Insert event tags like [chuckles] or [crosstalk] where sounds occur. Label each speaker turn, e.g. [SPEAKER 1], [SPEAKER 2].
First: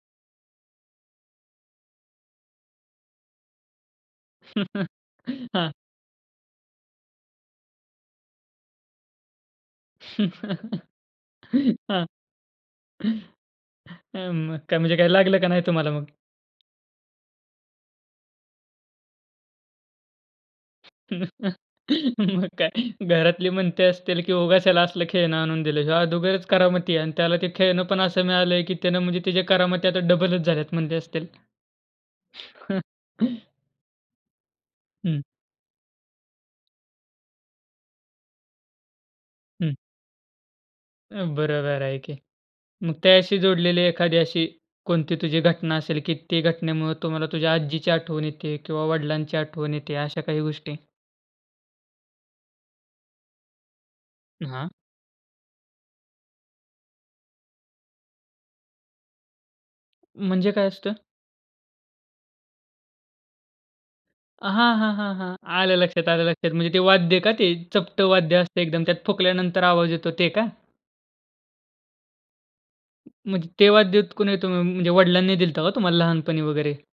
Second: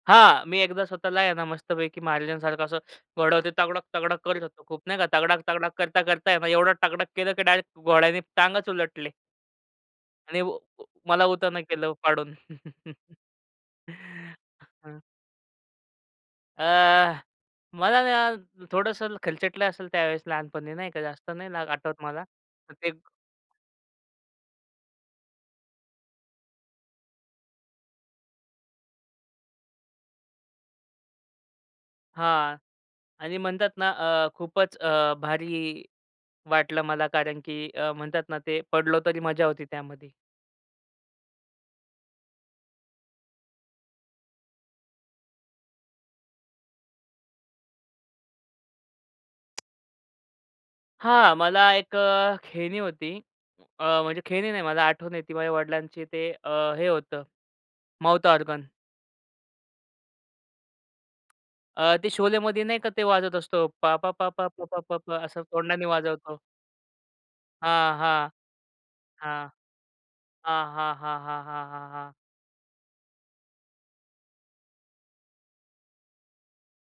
[SPEAKER 1] हां, मी एकदा स्वतःला आहे ना मस्तपैकी महाराजांसारखं असं घोडं ते, तगडक-तगडक करत होतो. खूप
[SPEAKER 2] [laughs]
[SPEAKER 1] नाही का,
[SPEAKER 2] हां.
[SPEAKER 1] तगडक-तगडक करता-करता आहे ना एवढं टगडक केलं, की डायरेक्ट घोड्याने टांगच उलटले. आणि व व
[SPEAKER 2] [laughs]
[SPEAKER 1] मला उतावनं केलं
[SPEAKER 2] हां.
[SPEAKER 1] पाडून. [laughs]
[SPEAKER 2] अ, म्हणजे
[SPEAKER 1] हां.
[SPEAKER 2] काय लागलं का नाही तुम्हाला मग?
[SPEAKER 1] अ, मला ना थोडंसं खरचटलं असेल त्यावेळेस लहानपणी नाही का, जास्त नाही
[SPEAKER 2] [laughs]
[SPEAKER 1] ना आठवत मला.
[SPEAKER 2] मग
[SPEAKER 1] तर ते
[SPEAKER 2] काय घरातली म्हणते असतील, की उगाच याला असलं खेळणं आणून दिलंय, हयो अदुगरच करामती आणि त्याला ते खेळणं पण असं मिळाल आहे, की त्याने म्हणजे त्याचे करामती आता डबलच झाल्यात म्हणले असतील.
[SPEAKER 1] हां आणि
[SPEAKER 2] [chuckles]
[SPEAKER 1] म्हणतात ना अ, खूपच अ,
[SPEAKER 2] हं.
[SPEAKER 1] भारी वाटलं मला कारण की अ, म्हणतात ना ते पडलो तरी मजा होती
[SPEAKER 2] हं.
[SPEAKER 1] त्यामध्ये.
[SPEAKER 2] अ, बरोबर आहे, की मग त्याशी जोडलेली एखादी अशी कोणती तुझी घटना असेल, की ती घटनेमुळं तुम्हाला तुझ्या आजीची आठवण येते किंवा वडिलांची आठवण येते अशा काही गोष्टी?
[SPEAKER 1] हां, मला एक अ, खेळणी होती. अ, म्हणजे खेळणी नाही
[SPEAKER 2] हां.
[SPEAKER 1] मला आठवण येती माझ्या वडिलांची, ते अ, हे होतं माउथ ऑर्गन.
[SPEAKER 2] म्हणजे काय असतं?
[SPEAKER 1] अ, ते शोलेमध्ये नाही का ते वाजत असतो पा-पा, पा-पा,
[SPEAKER 2] हां,
[SPEAKER 1] प-पा,
[SPEAKER 2] हां, हां,
[SPEAKER 1] प-पा
[SPEAKER 2] हां
[SPEAKER 1] असं
[SPEAKER 2] आलं
[SPEAKER 1] तोंडाने
[SPEAKER 2] लक्षात, आलं
[SPEAKER 1] वाजवतो.
[SPEAKER 2] लक्षात. म्हणजे ते वाद्य का ते,
[SPEAKER 1] हां,
[SPEAKER 2] चपट
[SPEAKER 1] हां.
[SPEAKER 2] वाद्य असतं, एकदम त्यात
[SPEAKER 1] हां.
[SPEAKER 2] फुकल्यानंतर आवाज येतो ते का?
[SPEAKER 1] हां, हां, हां, हां, हां, हां, हां.
[SPEAKER 2] म्हणजे तेव्हाच देत कुणी होत मग? म्हणजे वडिलांनी दिलता का तुम्हाला लहानपणी वगैरे?